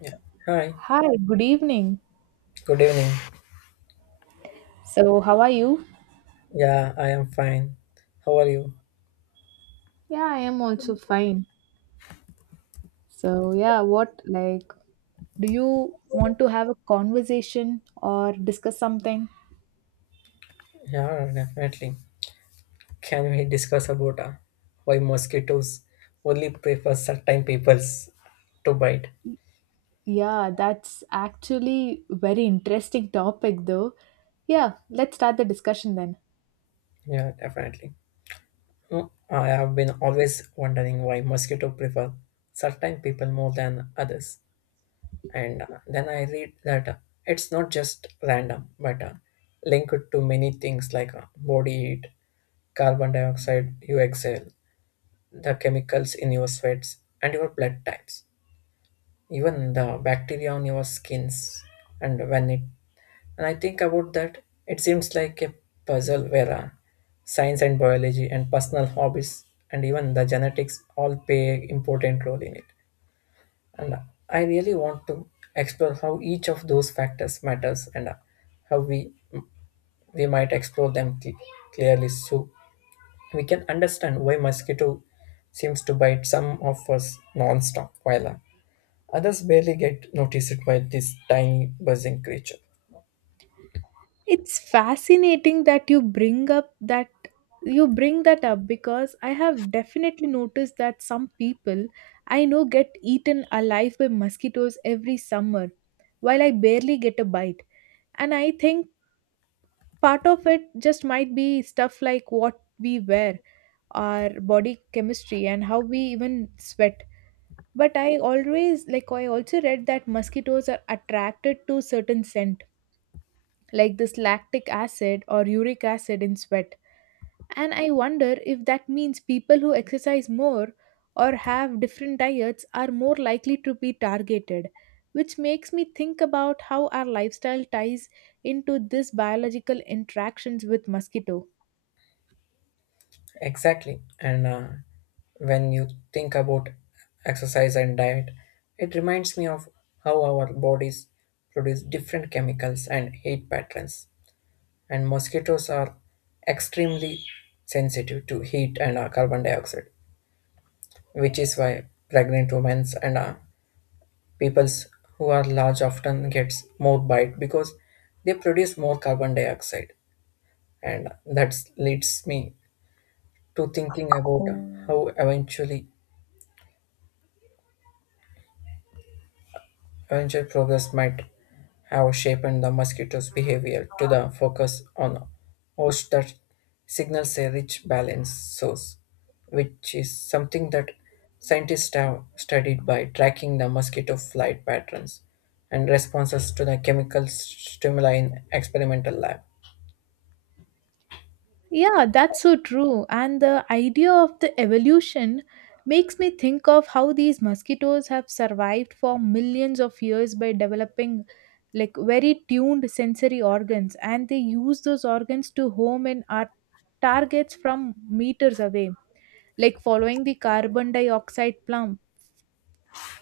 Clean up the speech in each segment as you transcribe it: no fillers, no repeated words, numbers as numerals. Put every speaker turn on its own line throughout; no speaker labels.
Yeah. Hi.
Hi, good evening.
Good evening.
So, how are you?
Yeah, I am fine. How are you?
Yeah, I am also fine. So, yeah, what like do you want to have a conversation or discuss something?
Yeah, definitely. Can we discuss about why mosquitoes only prefer certain peoples to bite?
Yeah, that's actually very interesting topic though. Yeah, let's start the discussion then.
Yeah, definitely. I have been always wondering why mosquito prefer certain people more than others. And then I read that it's not just random, but linked to many things like body heat, carbon dioxide you exhale, the chemicals in your sweats and your blood types, even the bacteria on your skins. And when it and I think about that, it seems like a puzzle where science and biology and personal hobbies and even the genetics all play an important role in it. And I really want to explore how each of those factors matters, and how we might explore them clearly, so we can understand why mosquito seems to bite some of us non-stop, while others barely get noticed by this tiny buzzing creature.
It's fascinating that you bring that up because I have definitely noticed that some people I know get eaten alive by mosquitoes every summer while I barely get a bite. And I think part of it just might be stuff like what we wear, our body chemistry, and how we even sweat. But I always like I also read that mosquitoes are attracted to certain scents like this lactic acid or uric acid in sweat. And I wonder if that means people who exercise more or have different diets are more likely to be targeted, which makes me think about how our lifestyle ties into this biological interactions with mosquito.
Exactly, and when you think about exercise and diet, it reminds me of how our bodies produce different chemicals and heat patterns. And mosquitoes are extremely sensitive to heat and carbon dioxide, which is why pregnant women and peoples who are large often gets more bite because they produce more carbon dioxide, and that leads me to thinking about how eventual progress might have shaped the mosquito's behavior to the focus on host that signals a rich balance source, which is something that scientists have studied by tracking the mosquito flight patterns and responses to the chemical stimuli in experimental lab.
Yeah, that's so true. And the idea of the evolution makes me think of how these mosquitoes have survived for millions of years by developing like very tuned sensory organs, and they use those organs to home in our targets from meters away, like following the carbon dioxide plumb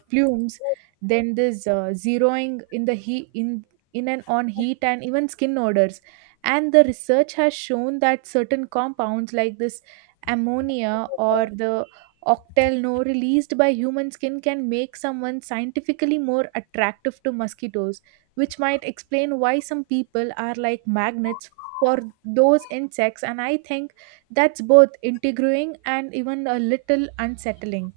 plumes, then this zeroing in the heat, in and on heat and even skin odors. And the research has shown that certain compounds like this ammonia or the octelno released by human skin can make someone scientifically more attractive to mosquitoes, which might explain why some people are like magnets for those insects. And I think that's both integrating and even a little unsettling.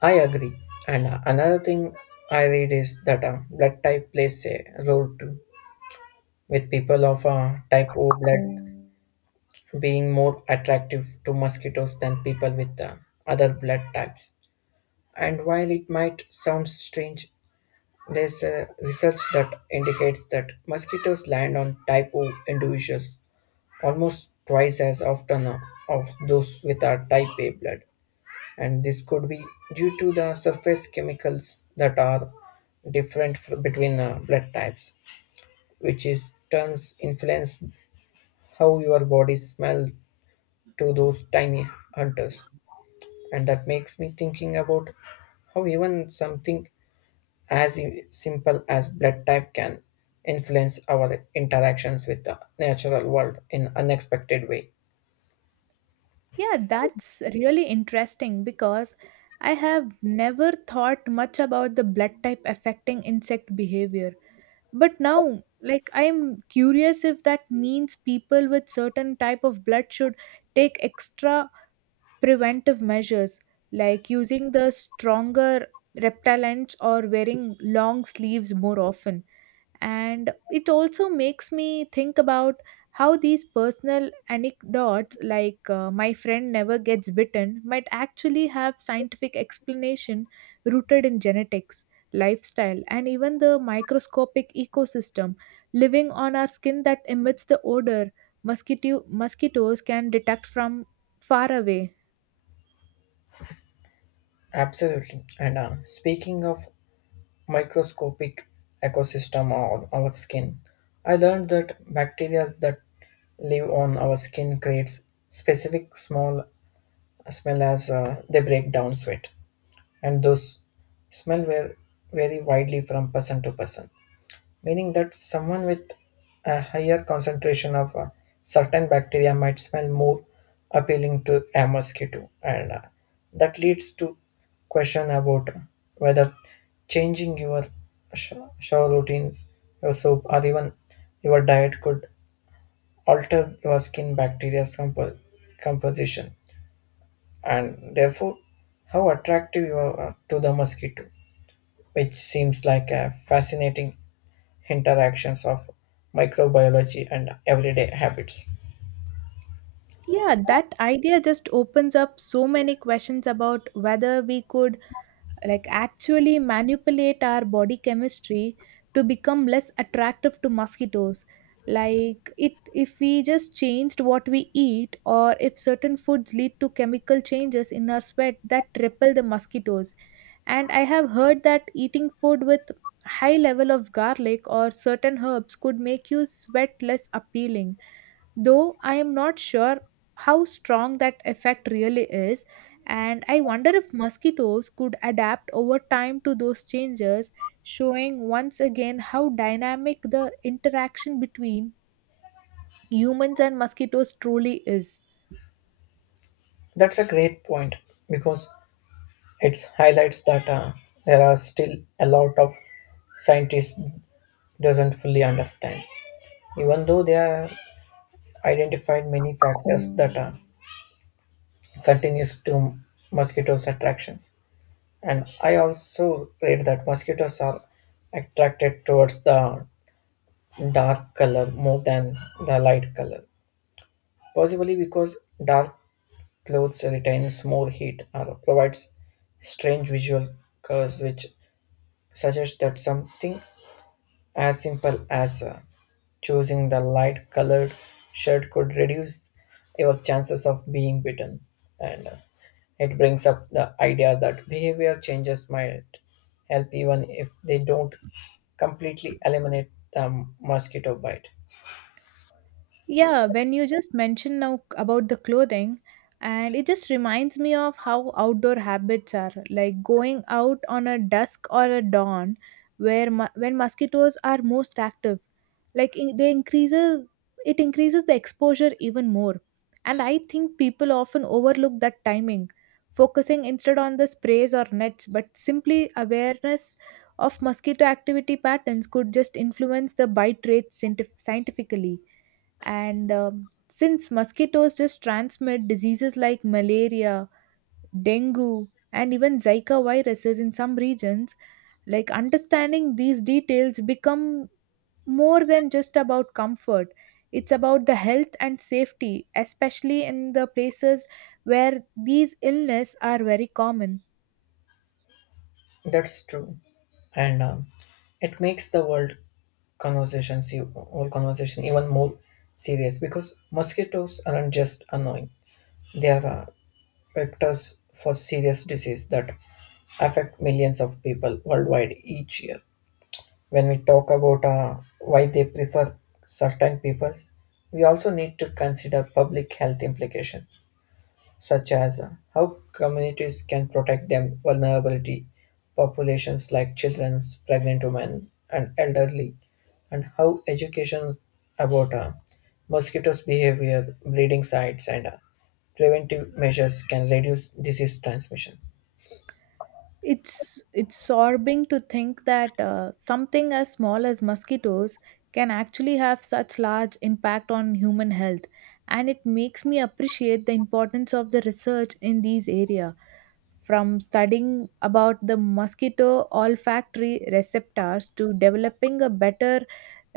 I agree. And another thing I read is that blood type plays a role too, with people of type O blood being more attractive to mosquitoes than people with other blood types. And while it might sound strange, there's research that indicates that mosquitoes land on type O individuals almost twice as often of those with our type A blood. And this could be due to the surface chemicals that are different between blood types, which is turns influence how your body smell to those tiny hunters. And that makes me thinking about how even something as simple as blood type can influence our interactions with the natural world in unexpected way.
Yeah, that's really interesting because I have never thought much about the blood type affecting insect behavior. But now, like, I'm curious if that means people with certain type of blood should take extra preventive measures, like using the stronger repellents or wearing long sleeves more often. And it also makes me think about how these personal anecdotes, like my friend never gets bitten, might actually have scientific explanation rooted in genetics, lifestyle, and even the microscopic ecosystem living on our skin that emits the odor mosquitoes can detect from far away.
Absolutely. And speaking of microscopic ecosystem on our skin, I learned that bacteria that live on our skin creates specific small smell as they break down sweat, and those smell were vary widely from person to person, meaning that someone with a higher concentration of a certain bacteria might smell more appealing to a mosquito. And that leads to question about whether changing your sh- shower routines, your soap, or even your diet could alter your skin bacteria's composition, and therefore how attractive you are to the mosquito, which seems like a fascinating interactions of microbiology and everyday habits.
Yeah, that idea just opens up so many questions about whether we could, like, actually manipulate our body chemistry to become less attractive to mosquitoes, like, it if we just changed what we eat, or if certain foods lead to chemical changes in our sweat that repel the mosquitoes. And I have heard that eating food with high level of garlic or certain herbs could make you sweat less appealing, though I am not sure how strong that effect really is, and I wonder if mosquitoes could adapt over time to those changes, showing once again how dynamic the interaction between humans and mosquitoes truly is.
That's a great point because it highlights that there are still a lot of scientists doesn't fully understand, even though they are identified many factors that are continues to mosquitoes attractions. And I also read that mosquitoes are attracted towards the dark color more than the light color, possibly because dark clothes retains more heat or provides strange visual cues, which suggests that something as simple as choosing the light colored shirt could reduce your chances of being bitten. And it brings up the idea that behavior changes might help even if they don't completely eliminate the mosquito bite.
Yeah, when you just mention now about the clothing, and it just reminds me of how outdoor habits are, like going out on a dusk or a dawn when mosquitoes are most active. They increases it increases the exposure even more. And I think people often overlook that timing, focusing instead on the sprays or nets, but simply awareness of mosquito activity patterns could just influence the bite rates scientifically. And since mosquitoes just transmit diseases like malaria, dengue, and even Zika viruses in some regions, like understanding these details become more than just about comfort. It's about the health and safety, especially in the places where these illness are very common.
That's true. And it makes the world conversations, you whole conversation even more serious because mosquitoes aren't just annoying. They are vectors for serious disease that affect millions of people worldwide each year. When we talk about why they prefer certain peoples, we also need to consider public health implication such as how communities can protect them vulnerability populations like children, pregnant women, and elderly, and how education about mosquitoes' behavior, breeding sites, and preventive measures can reduce disease transmission.
It's sorbing to think that something as small as mosquitoes can actually have such large impact on human health, and it makes me appreciate the importance of the research in these areas, from studying about the mosquito olfactory receptors to developing a better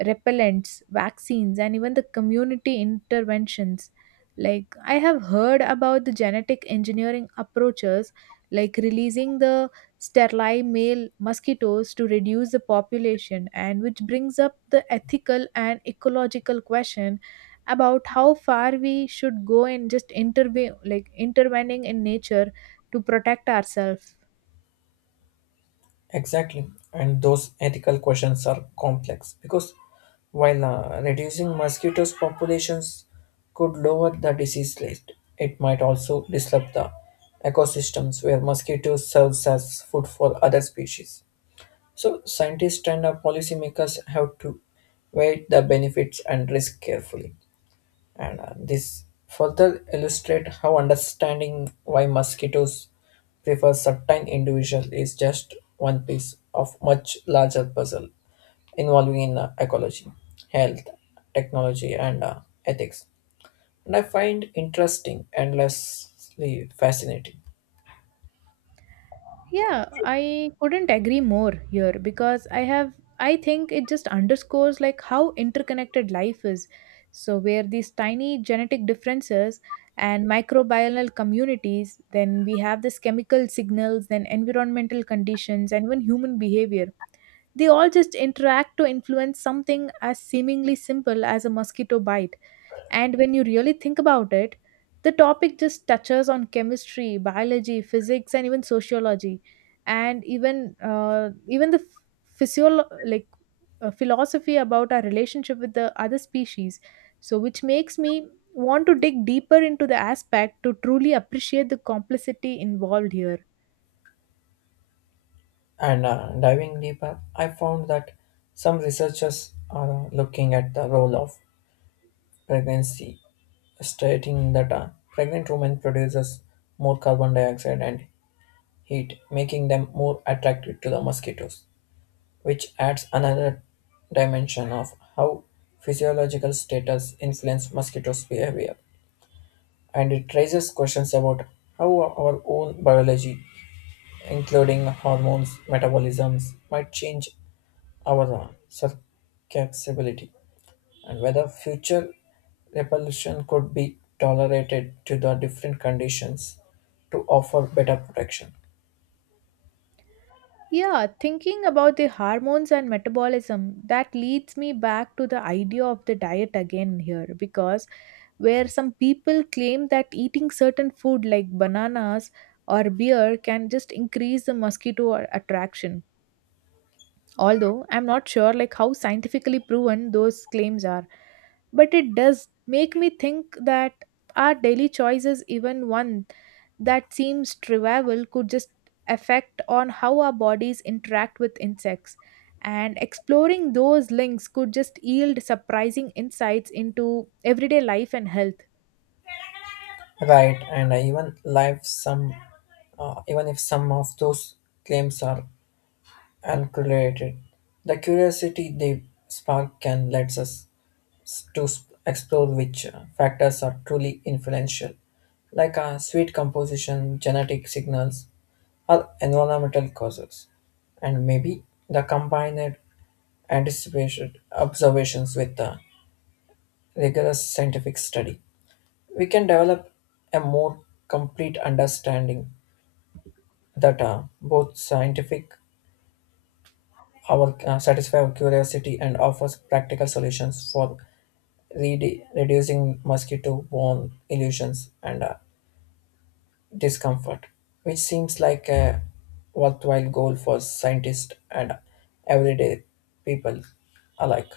repellents, vaccines, and even the community interventions. Like, I have heard about the genetic engineering approaches, like releasing the sterile male mosquitoes to reduce the population, and which brings up the ethical and ecological question about how far we should go in just intervene like intervening in nature to protect ourselves.
Exactly. And those ethical questions are complex because while reducing mosquitoes populations could lower the disease rate, it might also disrupt the ecosystems where mosquitoes serves as food for other species. So scientists and policymakers have to weigh the benefits and risk carefully. And this further illustrate how understanding why mosquitoes prefer certain individuals is just one piece of much larger puzzle involving in ecology, health, technology, and ethics. And I find interesting endlessly fascinating.
Yeah, I couldn't agree more here because I think it just underscores like how interconnected life is. So where these tiny genetic differences and microbial communities, then we have this chemical signals, then environmental conditions and even human behavior. They all just interact to influence something as seemingly simple as a mosquito bite. And when you really think about it, the topic just touches on chemistry, biology, physics, and even sociology, and even the physio like philosophy about our relationship with the other species. So, which makes me want to dig deeper into the aspect to truly appreciate the complexity involved here.
And diving deeper, I found that some researchers are looking at the role of pregnancy, stating that a pregnant woman produces more carbon dioxide and heat, making them more attractive to the mosquitoes, which adds another dimension of how physiological status influence mosquitoes' behavior. And it raises questions about how our own biology, including hormones, metabolisms, might change our susceptibility, and whether future repulsion could be tolerated to the different conditions to offer better protection.
Yeah, thinking about the hormones and metabolism, that leads me back to the idea of the diet again here, because where some people claim that eating certain food like bananas or beer can just increase the mosquito attraction, although I'm not sure like how scientifically proven those claims are. But it does make me think that our daily choices, even one that seems trivial, could just affect on how our bodies interact with insects, and exploring those links could just yield surprising insights into everyday life and health.
Right, and I even life some, even if some of those claims are uncorrelated, the curiosity they spark can let us explore which factors are truly influential, like sweet composition, genetic signals, or environmental causes. And maybe the combined anticipated observations with a rigorous scientific study, we can develop a more complete understanding that both scientific our satisfy our curiosity and offers practical solutions for reducing mosquito-borne illusions and discomfort, which seems like a worthwhile goal for scientists and everyday people alike.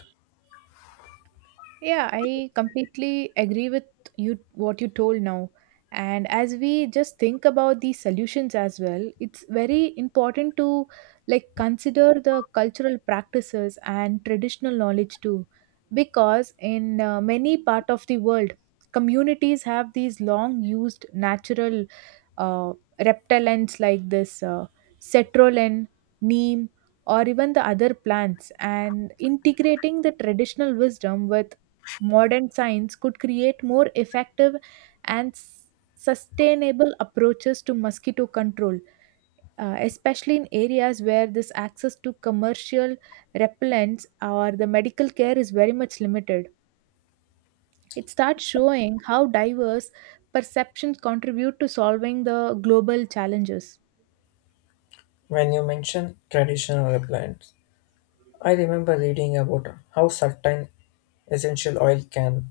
Yeah, I completely agree with you what you told now. And as we just think about these solutions as well, it's very important to, like, consider the cultural practices and traditional knowledge too, because in many part of the world, communities have these long used natural uh, reptilians like this cetrolyn, neem, or even the other plants, and integrating the traditional wisdom with modern science could create more effective and sustainable approaches to mosquito control, especially in areas where this access to commercial repellents or the medical care is very much limited. It starts showing how diverse perceptions contribute to solving the global challenges.
When you mention traditional replant, I remember reading about how certain essential oil can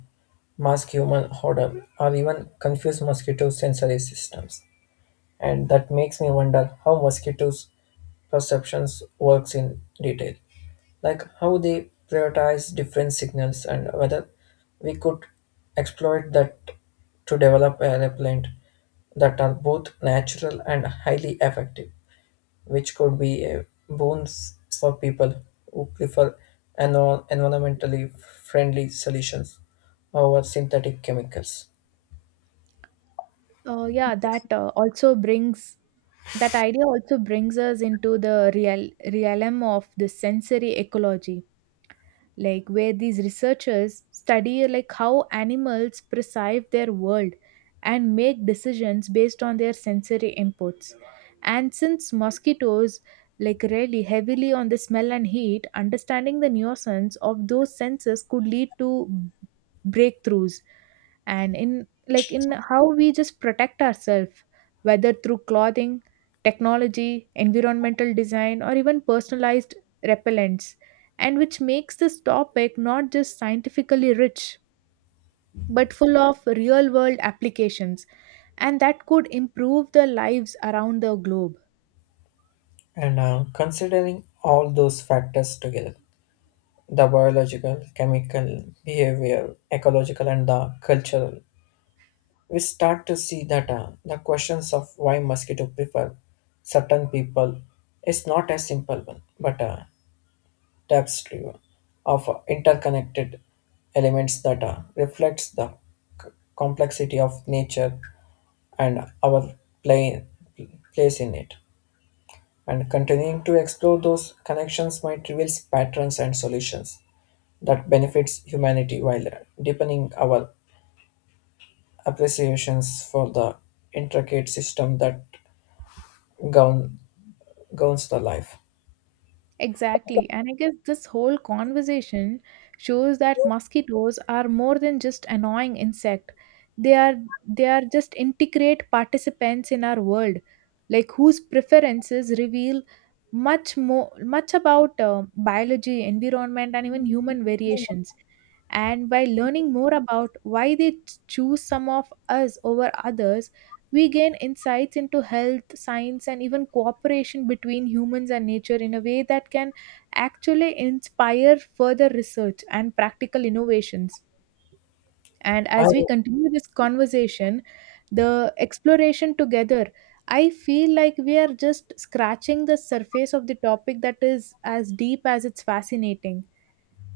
mask human odor or even confuse mosquito sensory systems. And that makes me wonder how mosquitoes' perceptions works in detail, like how they prioritize different signals and whether we could exploit that to develop a repellent that are both natural and highly effective, which could be a boons for people who prefer environmentally friendly solutions over synthetic chemicals.
Yeah, that idea also brings us into the realm of the sensory ecology, like where these researchers study like how animals perceive their world and make decisions based on their sensory inputs. And since mosquitoes like rely heavily on the smell and heat, understanding the nuisance of those senses could lead to breakthroughs and in how we just protect ourselves, whether through clothing, technology, environmental design, or even personalized repellents, and which makes this topic not just scientifically rich but full of real world applications, and that could improve the lives around the globe.
And considering all those factors together, the biological, chemical, behavior, ecological, and the cultural, we start to see that the questions of why mosquito prefer certain people is not a simple one, but tapestry of interconnected elements that reflects the c- complexity of nature and our play, place in it. And continuing to explore those connections might reveal patterns and solutions that benefits humanity while deepening our appreciations for the intricate system that govern, governs the life.
Exactly. And I guess this whole conversation shows that mosquitoes are more than just annoying insect. They are they are just integrate participants in our world, like whose preferences reveal much more much about biology, environment, and even human variations. And by learning more about why they choose some of us over others, we gain insights into health, science, and even cooperation between humans and nature in a way that can actually inspire further research and practical innovations. And
I
as we continue this conversation, the exploration together, I feel like we are just scratching the surface of the topic that is as deep as it's fascinating.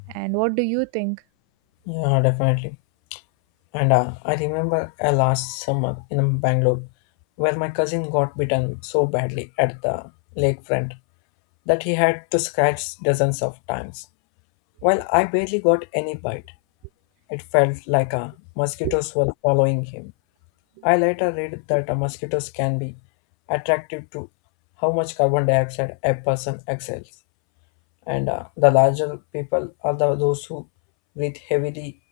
And what do you think?
yeah, definitely. And I remember last summer in Bangalore, where my cousin got bitten so badly at the lakefront that he had to scratch dozens of times. While I barely got any bite, it felt like mosquitoes were following him. I later read that mosquitoes can be attractive to how much carbon dioxide a person exhales. And the larger people are the, those who breathe heavily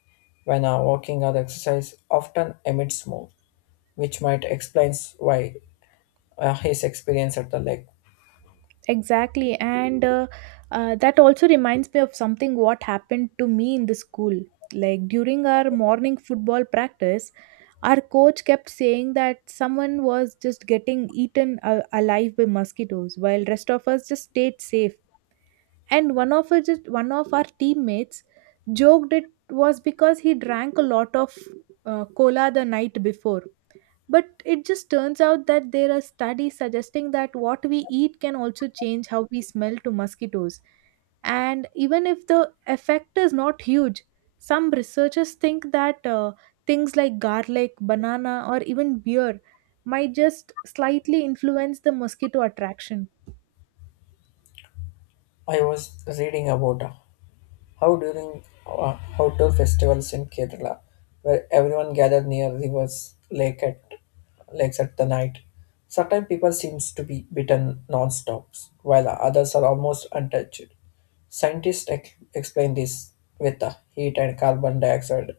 when walking or exercise often emits more, which might explain why his experience at the lake.
Exactly. And that also reminds me of something what happened to me in the school. Like during our morning football practice, our coach kept saying that someone was just getting eaten alive by mosquitoes while rest of us just stayed safe. And one of our teammates joked it was because he drank a lot of cola the night before. But it just turns out that there are studies suggesting that what we eat can also change how we smell to mosquitoes. And even if the effect is not huge, some researchers think that things like garlic, banana, or even beer might just slightly influence the mosquito attraction.
I was reading about how during outdoor festivals in Kerala, where everyone gathered near rivers, lakes at the night. Sometimes people seems to be bitten non-stop, while others are almost untouched. Scientists explain this with the heat and carbon dioxide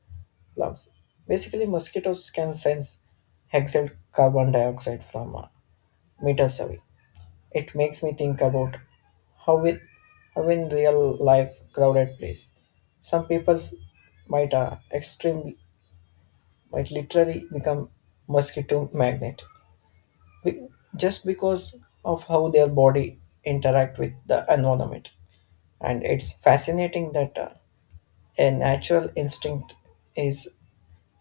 lungs. Basically, mosquitoes can sense exhaled carbon dioxide from meters away. It makes me think about how with how in real life crowded place, some people might uh, extremely might literally become mosquito magnet be- just because of how their body interact with the environment. And it's fascinating that a natural instinct is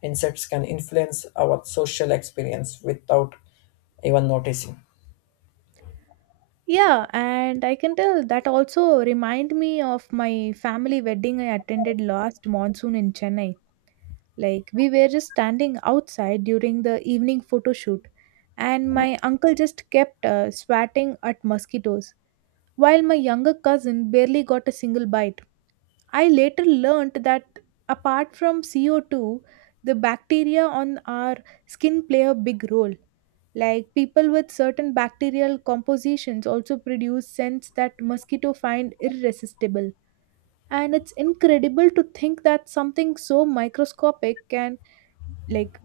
insects can influence our social experience without even noticing.
Yeah, and I can tell that also remind me of my family wedding I attended last monsoon in Chennai. Like we were just standing outside during the evening photo shoot, and my uncle just kept swatting at mosquitoes, while my younger cousin barely got a single bite. I later learnt that apart from CO2, the bacteria on our skin play a big role, like people with certain bacterial compositions also produce scents that mosquito find irresistible. And it's incredible to think that something so microscopic can, like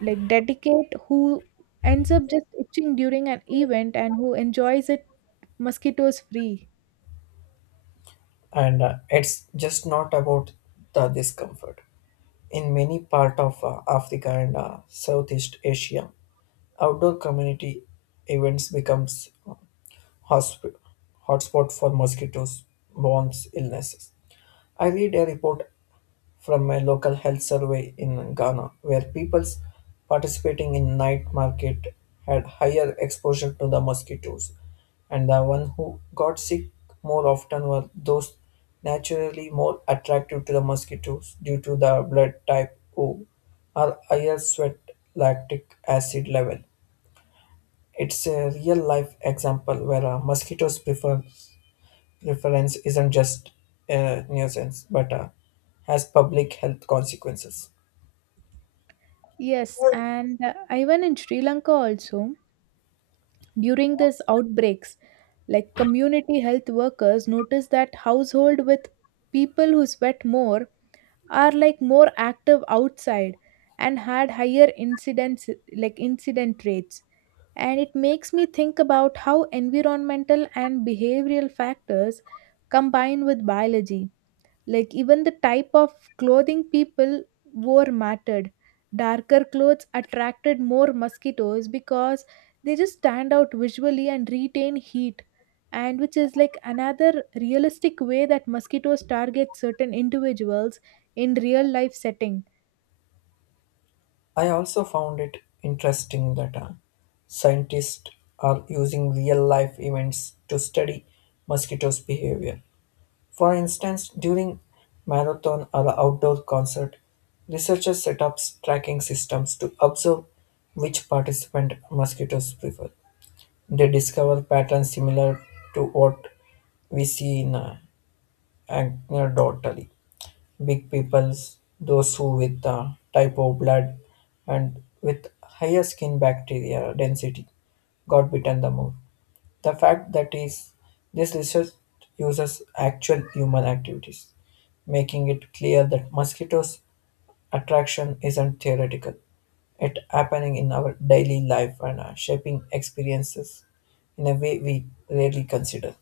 like dedicate who ends up just itching during an event and who enjoys it mosquitoes free.
And it's just not about the discomfort. In many parts of Africa and Southeast Asia, outdoor community events becomes hosp- hotspot for mosquitoes borne illnesses. I read a report from my local health survey in Ghana, where people participating in night market had higher exposure to the mosquitoes, and the one who got sick more often were those naturally more attractive to the mosquitoes due to the blood type O or higher sweat lactic acid level. It's a real life example where mosquitoes prefer reference isn't just a nuisance, but has public health consequences.
Yes, and even in Sri Lanka also, during these outbreaks, like community health workers noticed that household with people who sweat more are like more active outside and had higher incidence like incident rates, and it makes me think about how environmental and behavioral factors combine with biology, like even the type of clothing people wore mattered. Darker clothes attracted more mosquitoes because they just stand out visually and retain heat. And which is like another realistic way that mosquitoes target certain individuals in real life setting.
I also found it interesting that scientists are using real life events to study mosquitoes' behavior. For instance, during marathon or outdoor concert, researchers set up tracking systems to observe which participant mosquitoes prefer. They discover patterns similar to what we see in anecdotally. Big peoples, those who with type O blood and with higher skin bacteria density got bitten the more. The fact that is this research uses actual human activities, making it clear that mosquitoes attraction isn't theoretical. It happening in our daily life and shaping experiences in a way we rarely consider.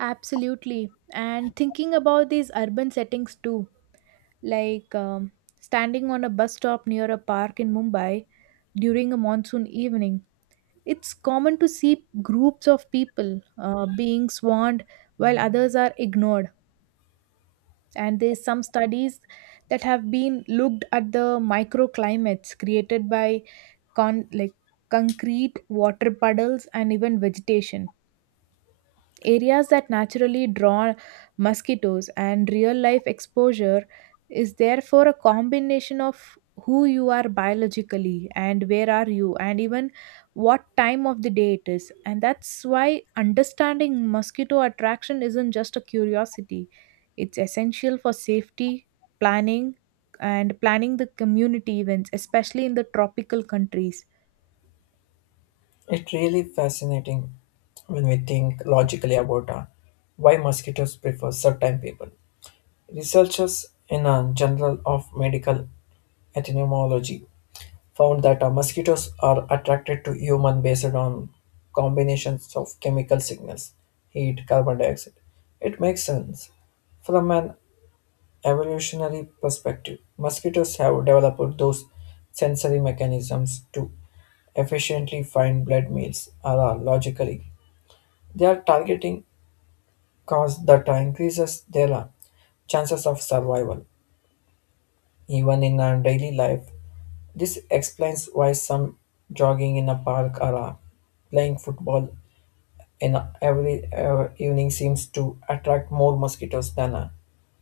Absolutely. And thinking about these urban settings too, like standing on a bus stop near a park in Mumbai during a monsoon evening. It's common to see groups of people being swarmed while others are ignored. And there's some studies that have been looked at the microclimates created by like concrete, water puddles, and even vegetation. Areas that naturally draw mosquitoes, and real life exposure is therefore a combination of who you are biologically and where are you and even what time of the day it is. And that's why understanding mosquito attraction isn't just a curiosity, it's essential for safety planning and planning the community events, especially in the tropical countries.
It's really fascinating when we think logically about why mosquitoes prefer certain people. Researchers in a Journal of Medical Ethnomology found that mosquitoes are attracted to human based on combinations of chemical signals, heat, carbon dioxide. It makes sense. From an evolutionary perspective, mosquitoes have developed those sensory mechanisms to efficiently find blood meals are logically they are targeting cause that increases their chances of survival, even in our daily life. This explains why some jogging in a park or playing football in every evening seems to attract more mosquitoes than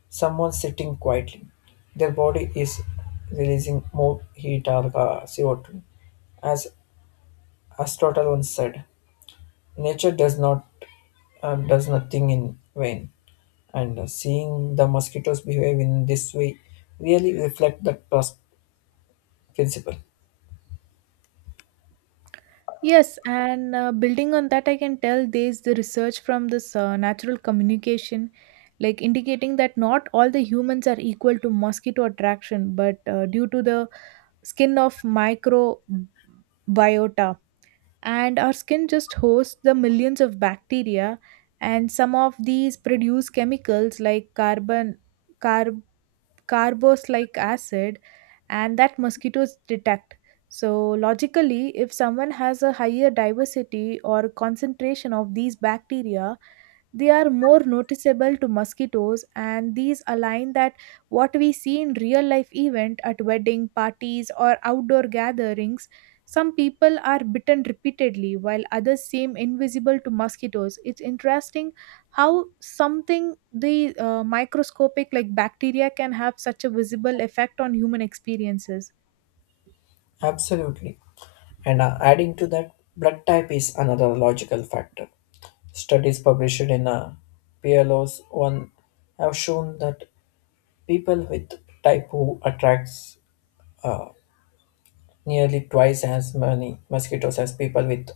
someone sitting quietly. Their body is releasing more heat or CO2. As Aristotle once said, nature does nothing in vain. And seeing the mosquitoes behave in this way really reflect the trust principle.
Yes, and building on that, I can tell there's the research from this natural communication, like indicating that not all the humans are equal to mosquito attraction, but due to the skin of microbiota. And our skin just hosts the millions of bacteria, and some of these produce chemicals like carbon carboxylic acid and that mosquitoes detect. So, logically, if someone has a higher diversity or concentration of these bacteria, they are more noticeable to mosquitoes, and these align that what we see in real life event at wedding parties or outdoor gatherings. Some people are bitten repeatedly, while others seem invisible to mosquitoes. It's interesting how something the microscopic like bacteria can have such a visible effect on human experiences.
Absolutely. And adding to that, blood type is another logical factor. Studies published in PLOS 1 have shown that people with type who attracts nearly twice as many mosquitoes as people with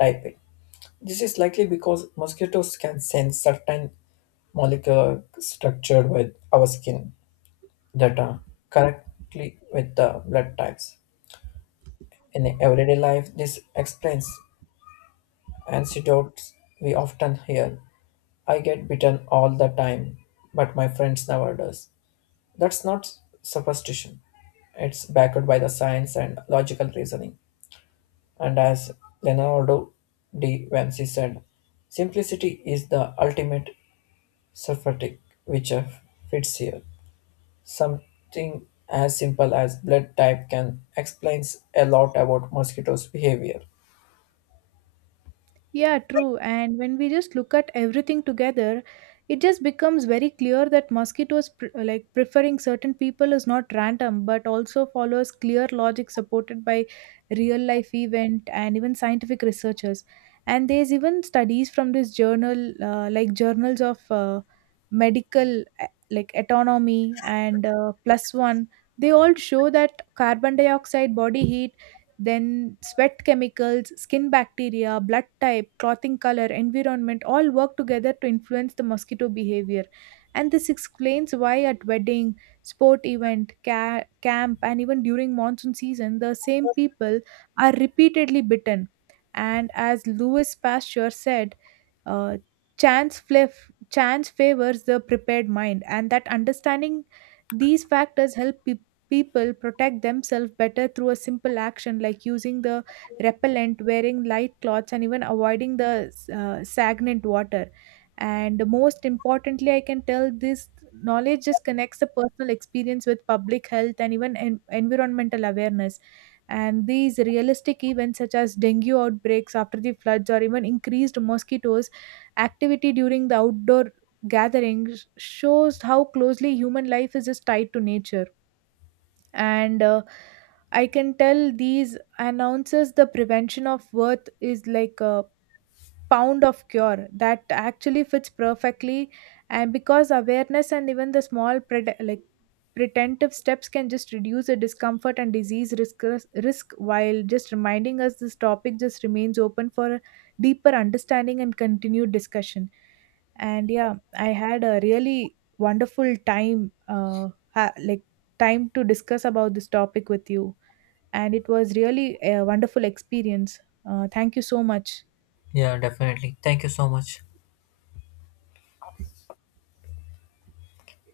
type A. This is likely because mosquitoes can sense certain molecular structure with our skin data correctly with the blood types. In everyday life, this explains anecdotes we often hear. I get bitten all the time, but my friends never does. That's not superstition. It's backed by the science and logical reasoning. And as Leonardo da Vinci said, simplicity is the ultimate surfeiting, which fits here. Something as simple as blood type can explains a lot about mosquitoes' behavior.
Yeah, true. And when we just look at everything together, it just becomes very clear that mosquitoes like preferring certain people is not random but also follows clear logic supported by real life event and even scientific researchers. And there's even studies from this journal like journals of medical like autonomy and plus one. They all show that carbon dioxide, body heat, then sweat chemicals, skin bacteria, blood type, clothing color, environment all work together to influence the mosquito behavior. And this explains why at wedding, sport event, camp, and even during monsoon season, the same people are repeatedly bitten. And as Louis Pasteur said, uh, chance, chance favors the prepared mind, and that understanding these factors help people. People protect themselves better through a simple action like using the repellent, wearing light clothes, and even avoiding the stagnant water. And most importantly, I can tell this knowledge just connects the personal experience with public health and even environmental awareness. And these realistic events, such as dengue outbreaks after the floods or even increased mosquitoes activity during the outdoor gatherings, shows how closely human life is just tied to nature. And I can tell these announces the prevention of worth is like pound of cure, that actually fits perfectly. And because awareness and even the small pred like preventive steps can just reduce the discomfort and disease risk while just reminding us this topic just remains open for deeper understanding and continued discussion. And yeah, I had a really wonderful time, like time to discuss about this topic with you, and it was really a wonderful experience. Thank you so much.
Yeah, definitely. Thank you so much.